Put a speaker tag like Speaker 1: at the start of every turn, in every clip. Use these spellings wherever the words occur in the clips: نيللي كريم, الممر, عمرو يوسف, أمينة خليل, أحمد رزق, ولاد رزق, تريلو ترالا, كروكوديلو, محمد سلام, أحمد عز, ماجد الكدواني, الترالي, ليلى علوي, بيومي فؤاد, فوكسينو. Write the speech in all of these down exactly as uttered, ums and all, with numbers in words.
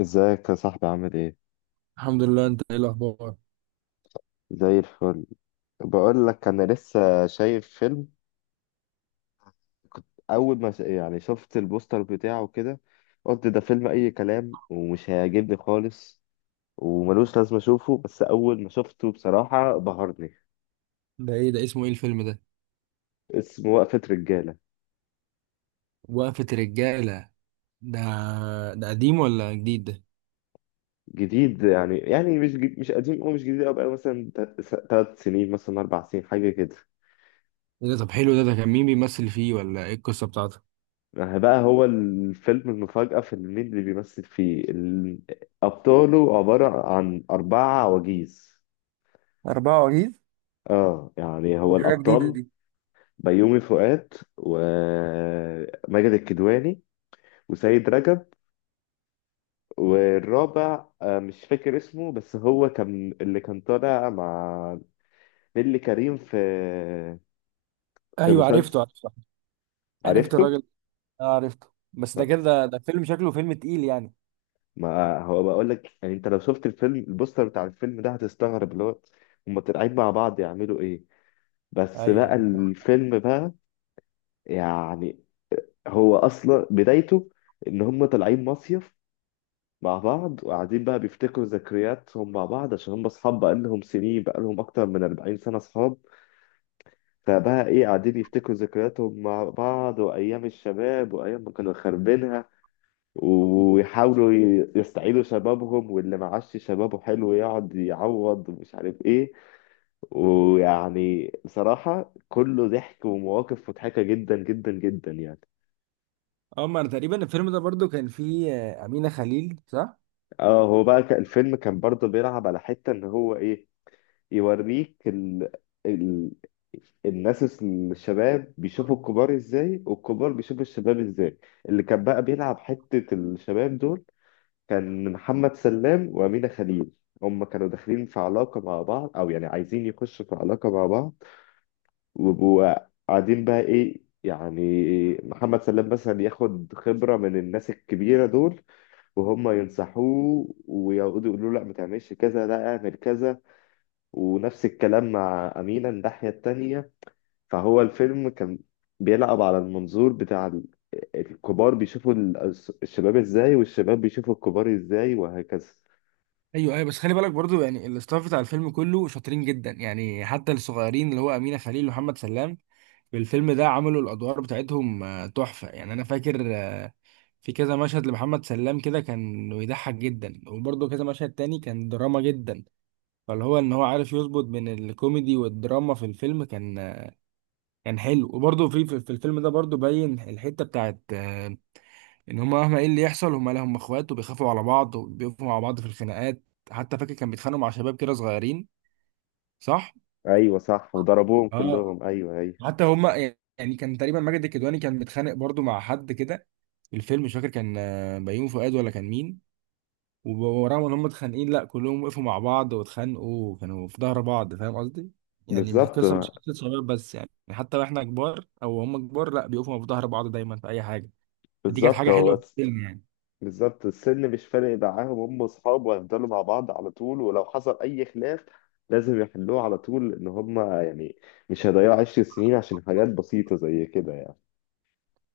Speaker 1: ازيك يا صاحبي؟ عامل ايه؟
Speaker 2: الحمد لله، انت ايه الاخبار؟
Speaker 1: زي الفل. بقول لك، انا لسه شايف فيلم. كنت اول ما ش- يعني شفت البوستر بتاعه كده، قلت ده فيلم اي كلام ومش هيعجبني خالص وملوش لازمه اشوفه. بس اول ما شفته بصراحه بهرني.
Speaker 2: ده ايه، ده اسمه ايه الفيلم ده؟
Speaker 1: اسمه وقفه رجاله.
Speaker 2: وقفة رجالة. ده ده قديم ولا جديد؟ ده
Speaker 1: جديد، يعني يعني مش جد- مش قديم او مش جديد قوي بقى، مثلا ثلاث سنين مثلا اربع سنين حاجه كده.
Speaker 2: ايه؟ ده طب حلو. ده ده كان مين بيمثل فيه، ولا ايه القصة بتاعته؟
Speaker 1: ما هي بقى، هو الفيلم المفاجأة في إن مين اللي بيمثل فيه ال- أبطاله عبارة عن أربعة عواجيز.
Speaker 2: أربعة وعجيز؟
Speaker 1: اه، يعني
Speaker 2: دي
Speaker 1: هو
Speaker 2: حاجة جديدة
Speaker 1: الأبطال:
Speaker 2: دي.
Speaker 1: بيومي فؤاد، وماجد الكدواني، وسيد رجب. والرابع آه، مش فاكر اسمه، بس هو كان اللي كان طالع مع نيللي كريم في في
Speaker 2: ايوه،
Speaker 1: مسلسل.
Speaker 2: عرفته عرفته. عرفت
Speaker 1: عرفته؟
Speaker 2: الراجل. اه، عرفته. بس ده كده، ده ده فيلم شكله فيلم تقيل يعني.
Speaker 1: ما هو بقول لك، يعني انت لو شفت الفيلم، البوستر بتاع الفيلم ده هتستغرب، اللي هو هما طالعين مع بعض يعملوا ايه.
Speaker 2: ايوه
Speaker 1: بس بقى
Speaker 2: ايوه، صح.
Speaker 1: الفيلم بقى، يعني هو اصلا بدايته ان هما طالعين مصيف مع بعض، وقاعدين بقى بيفتكروا ذكرياتهم مع بعض، عشان هما اصحاب بقى لهم سنين، بقى لهم اكتر من أربعين سنة اصحاب. فبقى ايه، قاعدين يفتكروا ذكرياتهم مع بعض، وايام الشباب، وايام ما كانوا خاربينها، ويحاولوا ي- يستعيدوا شبابهم، واللي معاش شبابه حلو يقعد يعوض ومش عارف ايه. ويعني بصراحة كله ضحك ومواقف مضحكة جدا جدا جدا، يعني.
Speaker 2: اه، ما انا تقريبا الفيلم ده برضو كان فيه آه، امينه خليل، صح؟
Speaker 1: اه، هو بقى ك- الفيلم كان برضه بيلعب على حتة ان هو ايه، يوريك ال... ال... الناس الس- الشباب بيشوفوا الكبار ازاي، والكبار بيشوفوا الشباب ازاي. اللي كان بقى بيلعب حتة الشباب دول كان محمد سلام وأمينة خليل، هم كانوا داخلين في علاقة مع بعض، أو يعني عايزين يخشوا في علاقة مع بعض. وبقوا قاعدين بقى إيه يعني، محمد سلام مثلا ياخد خبرة من الناس الكبيرة دول، وهم ينصحوه ويقعدوا يقولوا له لا ما تعملش كذا، لا اعمل كذا. ونفس الكلام مع أمينة الناحية التانية. فهو الفيلم كان بيلعب على المنظور بتاع ال- الكبار بيشوفوا ال- الشباب ازاي، والشباب بيشوفوا الكبار ازاي، وهكذا.
Speaker 2: ايوه ايوه، بس خلي بالك برضو يعني الاستاف بتاع الفيلم كله شاطرين جدا يعني، حتى الصغيرين اللي هو امينه خليل ومحمد سلام. الفيلم ده عملوا الادوار بتاعتهم آه، تحفه يعني. انا فاكر آه، في كذا مشهد لمحمد سلام كده كان بيضحك جدا، وبرضه كذا مشهد تاني كان دراما جدا. فاللي هو ان هو عارف يظبط بين الكوميدي والدراما في الفيلم. كان آه، كان حلو، وبرضه في في في الفيلم ده برضه باين الحته بتاعت آه، ان هما مهما ايه اللي يحصل، هما، لا، هما اخوات وبيخافوا على بعض وبيقفوا مع بعض في الخناقات. حتى فاكر كان بيتخانقوا مع شباب كده صغيرين، صح؟
Speaker 1: ايوه صح، وضربوهم
Speaker 2: اه.
Speaker 1: كلهم، ايوه، ايوه.
Speaker 2: حتى هما، يعني كان تقريبا ماجد الكدواني كان متخانق برضو مع حد كده. الفيلم، مش فاكر كان آه، بيومي فؤاد ولا كان مين. وب- ورغم ان هم اتخانقين، لا، كلهم وقفوا مع بعض واتخانقوا وكانوا في ظهر بعض، فاهم قصدي؟ يعني مش
Speaker 1: بالظبط،
Speaker 2: القصه، مش قصه صغير بس يعني، حتى واحنا كبار، او هم كبار، لا، بيقفوا في ظهر بعض دايما في اي حاجه. دي كانت
Speaker 1: بالظبط.
Speaker 2: حاجه حلوه
Speaker 1: هو
Speaker 2: في
Speaker 1: بس
Speaker 2: الفيلم يعني.
Speaker 1: بالظبط السن مش فارق معاهم، هم اصحاب وهيفضلوا مع بعض على طول، ولو حصل اي خلاف لازم يحلوه على طول، ان هم يعني مش هيضيعوا عشر سنين عشان حاجات بسيطة زي كده، يعني.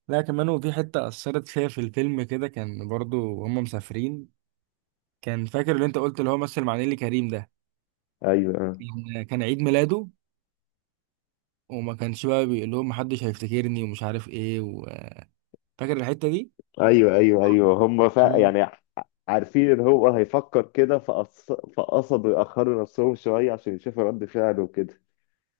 Speaker 2: لا كمان، وفي حته اثرت فيها في الفيلم كده، كان برضو هم مسافرين. كان فاكر اللي انت قلت اللي هو مثل مع نيلي كريم ده،
Speaker 1: ايوه،
Speaker 2: كان كان عيد ميلاده، وما كانش بقى بيقول لهم محدش هيفتكرني ومش عارف ايه و... فاكر الحتة دي.
Speaker 1: ايوه، ايوه، ايوه. هم فا
Speaker 2: آه.
Speaker 1: يعني ع- عارفين ان هو هيفكر كده، فقص... فقصدوا يأخروا نفسهم شوية عشان يشوفوا رد فعله وكده.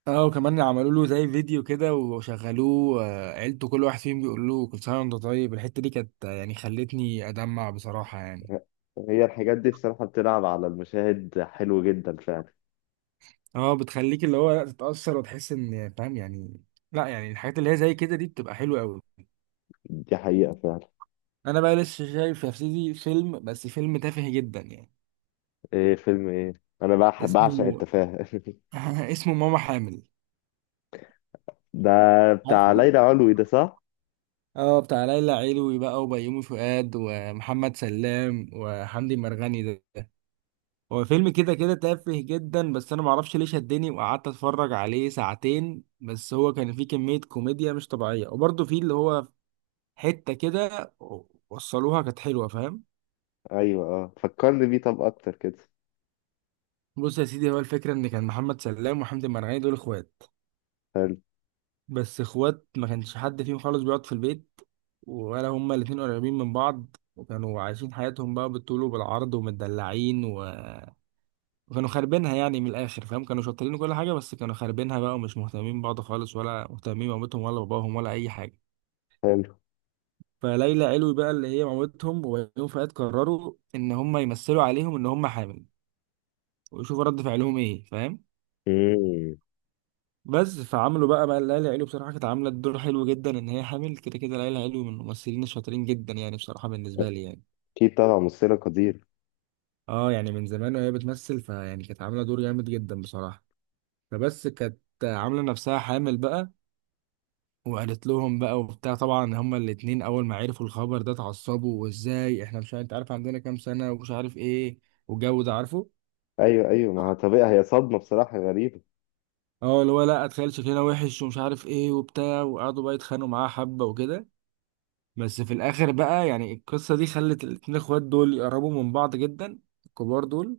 Speaker 2: اه، وكمان عملوا له زي فيديو كده وشغلوه آه، عيلته، كل واحد فيهم بيقول له كل سنه وانت طيب. الحته دي كانت آه، يعني خلتني ادمع بصراحه يعني.
Speaker 1: هي الحاجات دي بصراحة بتلعب على المشاهد حلو جدا فعلا.
Speaker 2: اه، بتخليك اللي هو لا، تتاثر وتحس ان فاهم يعني. لا يعني الحاجات اللي هي زي كده دي بتبقى حلوه قوي.
Speaker 1: دي حقيقة فعلا.
Speaker 2: انا بقى لسه شايف يا سيدي فيلم، بس فيلم تافه جدا يعني.
Speaker 1: ايه فيلم ايه؟ انا بح- بعشق
Speaker 2: اسمه
Speaker 1: التفاهة
Speaker 2: اسمه ماما حامل.
Speaker 1: ده
Speaker 2: عارفه.
Speaker 1: بتاع ليلى علوي ده، صح؟
Speaker 2: اه، بتاع ليلى علوي بقى وبيومي فؤاد ومحمد سلام وحمدي مرغني ده ده. هو فيلم كده كده تافه جدا، بس انا معرفش ليه شدني وقعدت اتفرج عليه ساعتين. بس هو كان فيه كمية كوميديا مش طبيعية، وبرضه فيه اللي هو حتة كده وصلوها كانت حلوة، فاهم.
Speaker 1: ايوه. اه، فكرني بيه طب اكتر كده.
Speaker 2: بص يا سيدي، هو الفكرة ان كان محمد سلام وحمدي مرغني دول اخوات.
Speaker 1: حلو،
Speaker 2: بس اخوات، ما كانش حد فيهم خالص بيقعد في البيت، ولا هما الاتنين قريبين من بعض، وكانوا عايشين حياتهم بقى بالطول وبالعرض ومتدلعين و وكانوا خاربينها يعني من الاخر، فاهم. كانوا شاطرين وكل حاجه، بس كانوا خاربينها بقى، ومش مهتمين ببعض خالص، ولا مهتمين بمامتهم ولا باباهم ولا اي حاجه.
Speaker 1: حلو.
Speaker 2: فليلى علوي بقى اللي هي مامتهم، وبيومي فؤاد، قرروا ان هم يمثلوا عليهم ان هم حامل، ويشوفوا رد فعلهم ايه، فاهم.
Speaker 1: امم.
Speaker 2: بس فعملوا بقى بقى ليلى علوي بصراحه كانت عامله الدور حلو جدا ان هي حامل. كده كده ليلى علوي من الممثلين الشاطرين جدا يعني بصراحه، بالنسبه لي يعني.
Speaker 1: اكيد طبعا، ممثلة قدير.
Speaker 2: اه، يعني من زمان وهي بتمثل، فيعني كانت عامله دور جامد جدا بصراحه. فبس كانت عامله نفسها حامل بقى، وقالت لهم بقى وبتاع. طبعا هما الاتنين اول ما عرفوا الخبر ده اتعصبوا، وازاي احنا مش عارف- انت عارف عندنا كام سنة ومش عارف ايه، والجو ده عارفه.
Speaker 1: ايوه، ايوه، ما هو طبيعي، هي صدمة بصراحة غريبة.
Speaker 2: اه، اللي هو لا، اتخيل شكلنا وحش ومش عارف ايه وبتاع، وقعدوا بقى يتخانقوا معاه حبة وكده. بس في الاخر بقى يعني القصة دي خلت الاتنين اخوات دول يقربوا من بعض جدا، الكبار دول،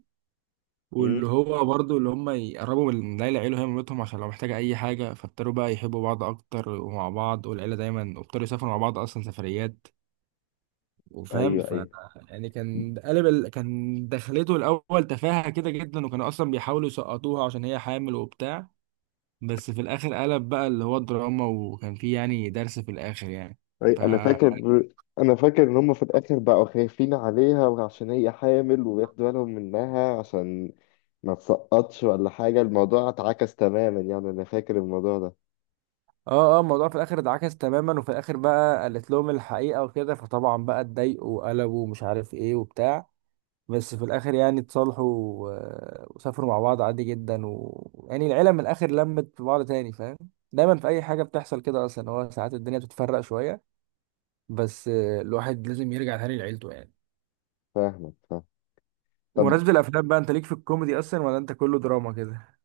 Speaker 1: امم.
Speaker 2: واللي هو برضه اللي هم يقربوا من العيلة، عيله هي مامتهم عشان لو محتاجة أي حاجة. فابتدوا بقى يحبوا بعض أكتر، ومع بعض والعيلة دايما، وابتدوا يسافروا مع بعض أصلا سفريات، وفاهم.
Speaker 1: ايوه،
Speaker 2: ف
Speaker 1: ايوه،
Speaker 2: يعني كان قلب ال... كان دخلته الاول تفاهه كده جدا، وكانوا اصلا بيحاولوا يسقطوها عشان هي حامل وبتاع. بس في الاخر قلب بقى اللي هو دراما، وكان فيه يعني درس في الاخر يعني.
Speaker 1: اي،
Speaker 2: ف
Speaker 1: انا
Speaker 2: اه،
Speaker 1: فاكر. انا فاكر ان هم في الاخر بقوا خايفين عليها وعشان هي حامل، وياخدوا بالهم منها عشان ما تسقطش ولا حاجة. الموضوع اتعكس تماما، يعني انا فاكر الموضوع ده.
Speaker 2: اه، الموضوع في الاخر اتعكس تماما، وفي الاخر بقى قالت لهم الحقيقه وكده، فطبعا بقى اتضايقوا وقلبوا ومش عارف ايه وبتاع. بس في الاخر يعني اتصالحوا و- وسافروا مع بعض عادي جدا و... يعني العيله من الاخر لمت في بعض تاني، فاهم. دايما في اي حاجه بتحصل كده، اصلا هو ساعات الدنيا بتتفرق شويه، بس آه، الواحد لازم يرجع تاني لعيلته يعني.
Speaker 1: فاهمك، فاهم. طب،
Speaker 2: بمناسبة الأفلام بقى، أنت ليك في الكوميدي أصلا ولا أنت كله دراما كده؟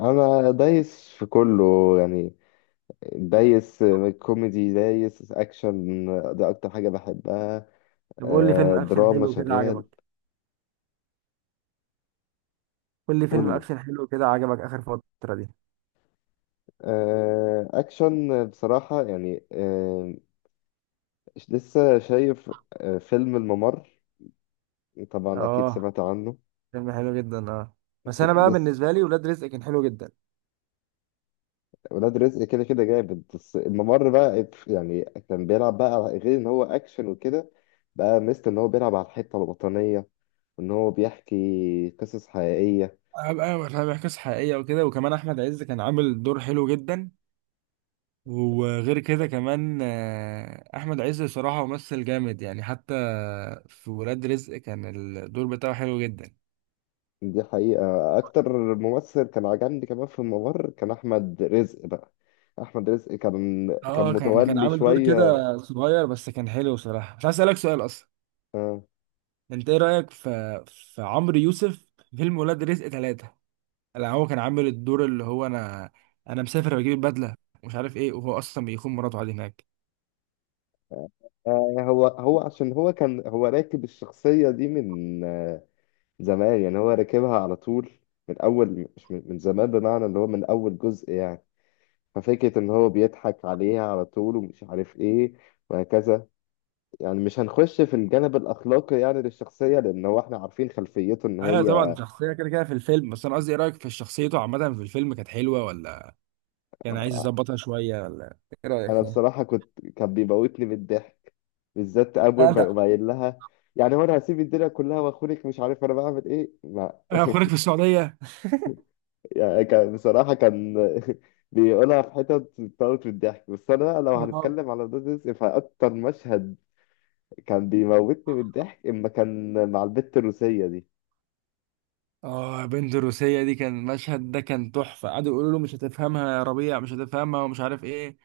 Speaker 1: انا دايس في كله، يعني دايس كوميدي، دايس اكشن، ده اكتر حاجة بحبها.
Speaker 2: طب قول لي
Speaker 1: آه،
Speaker 2: فيلم أكشن
Speaker 1: دراما
Speaker 2: حلو كده
Speaker 1: شغال.
Speaker 2: عجبك، قول لي فيلم
Speaker 1: قول لي،
Speaker 2: أكشن حلو كده عجبك آخر فترة دي؟
Speaker 1: آه، اكشن بصراحة، يعني آه، لسه شايف آه، فيلم الممر، طبعا اكيد
Speaker 2: أه،
Speaker 1: سمعت عنه.
Speaker 2: فيلم حلو جدا. أه، بس
Speaker 1: كان
Speaker 2: أنا بقى
Speaker 1: لسه،
Speaker 2: بالنسبة لي ولاد رزق كان حلو جدا.
Speaker 1: ولاد رزق كده كده جامد، بس الممر بقى يعني كان بيلعب بقى على- غير ان هو اكشن وكده، بقى ميزته ان هو بيلعب على الحتة الوطنية، وان هو بيحكي قصص حقيقية.
Speaker 2: هبقى بيحكي قصة حقيقية وكده، وكمان أحمد عز كان عامل دور حلو جدا. وغير كده كمان آه، احمد عز صراحة ممثل جامد يعني، حتى في ولاد رزق كان الدور بتاعه حلو جدا.
Speaker 1: دي حقيقة. أكتر ممثل كان عجبني كمان في الممر كان أحمد رزق بقى. أحمد رزق كان كان
Speaker 2: اه، كان كان
Speaker 1: متولي
Speaker 2: عامل دور
Speaker 1: شوية.
Speaker 2: كده صغير بس كان حلو صراحة. بس عايز اسألك سؤال اصلا،
Speaker 1: آه،
Speaker 2: انت ايه رأيك في في عمرو يوسف في فيلم ولاد رزق ثلاثة؟ لا، هو كان عامل الدور اللي هو، انا انا مسافر بجيب البدلة، مش عارف ايه، وهو اصلا بيخون مراته عادي هناك.
Speaker 1: آه، هو هو عشان هو كان هو راكب الشخصية دي من آه، زمان، يعني هو راكبها على طول من أول، مش من من زمان، بمعنى اللي هو من أول جزء يعني. ففكرة إن هو بيضحك عليها على طول ومش عارف إيه، وهكذا، يعني مش هنخش في الجانب الأخلاقي يعني للشخصية، لأن هو إحنا عارفين خلفيته إن
Speaker 2: ايوه طبعا،
Speaker 1: هي.
Speaker 2: شخصية كده كده في الفيلم، بس انا قصدي ايه رأيك في شخصيته عامة في الفيلم، كانت حلوة ولا يعني عايز يظبطها شوية، ولا ايه رأيك
Speaker 1: انا
Speaker 2: فيها؟
Speaker 1: بصراحه كنت كان بيموتني من الضحك، بالذات اول
Speaker 2: لا انت.
Speaker 1: ما يقوم قايل لها: يعني هو انا هسيب الدنيا كلها واخونك؟ مش عارف انا بعمل ايه، لا
Speaker 2: انا اخوانك في السعودية.
Speaker 1: يعني كان بصراحه كان بيقولها في حتت بتموت من الضحك. بس انا بقى لو
Speaker 2: اه.
Speaker 1: هنتكلم على ولاد رزق، فاكتر مشهد كان بيموتني من الضحك اما كان مع البت الروسيه دي.
Speaker 2: آه، بنت الروسية دي، كان المشهد ده كان تحفة، قعدوا يقولوا له مش هتفهمها يا ربيع، مش هتفهمها ومش عارف ايه.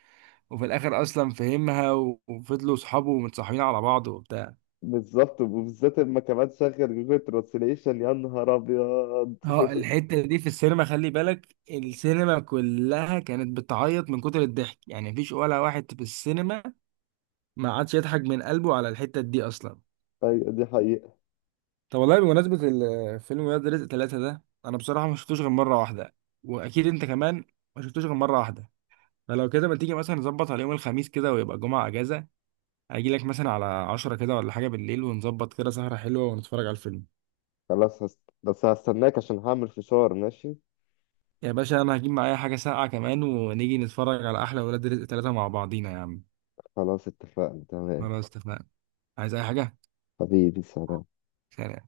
Speaker 2: وفي الاخر اصلا فهمها و- وفضلوا صحابه متصاحبين على بعض وبتاع.
Speaker 1: بالظبط. وبالذات اما كمان شغل جوجل ترانسليشن، يا نهار ابيض
Speaker 2: اه، الحتة دي في السينما، خلي بالك السينما كلها كانت بتعيط من كتر الضحك يعني، مفيش ولا واحد في السينما ما عادش يضحك من قلبه على الحتة دي اصلا.
Speaker 1: ايوه، دي حقيقه.
Speaker 2: طب والله، بمناسبة ال- فيلم ولاد رزق ثلاثة ده، أنا بصراحة ما شفتوش غير مرة واحدة، وأكيد أنت كمان ما شفتوش غير مرة واحدة. فلو كده، ما تيجي مثلا نظبط على يوم الخميس كده ويبقى الجمعة أجازة، أجي لك مثلا على عشرة كده ولا حاجة بالليل، ونظبط كده سهرة حلوة ونتفرج على الفيلم.
Speaker 1: خلاص هست... بس هستناك عشان هعمل فشار، ماشي.
Speaker 2: يا باشا، أنا هجيب معايا حاجة ساقعة كمان، ونيجي نتفرج على أحلى ولاد رزق ثلاثة مع بعضينا يا عم.
Speaker 1: خلاص، اتفقنا، تمام.
Speaker 2: خلاص اتفقنا. عايز أي حاجة؟
Speaker 1: حبيبي، سلام.
Speaker 2: سلام.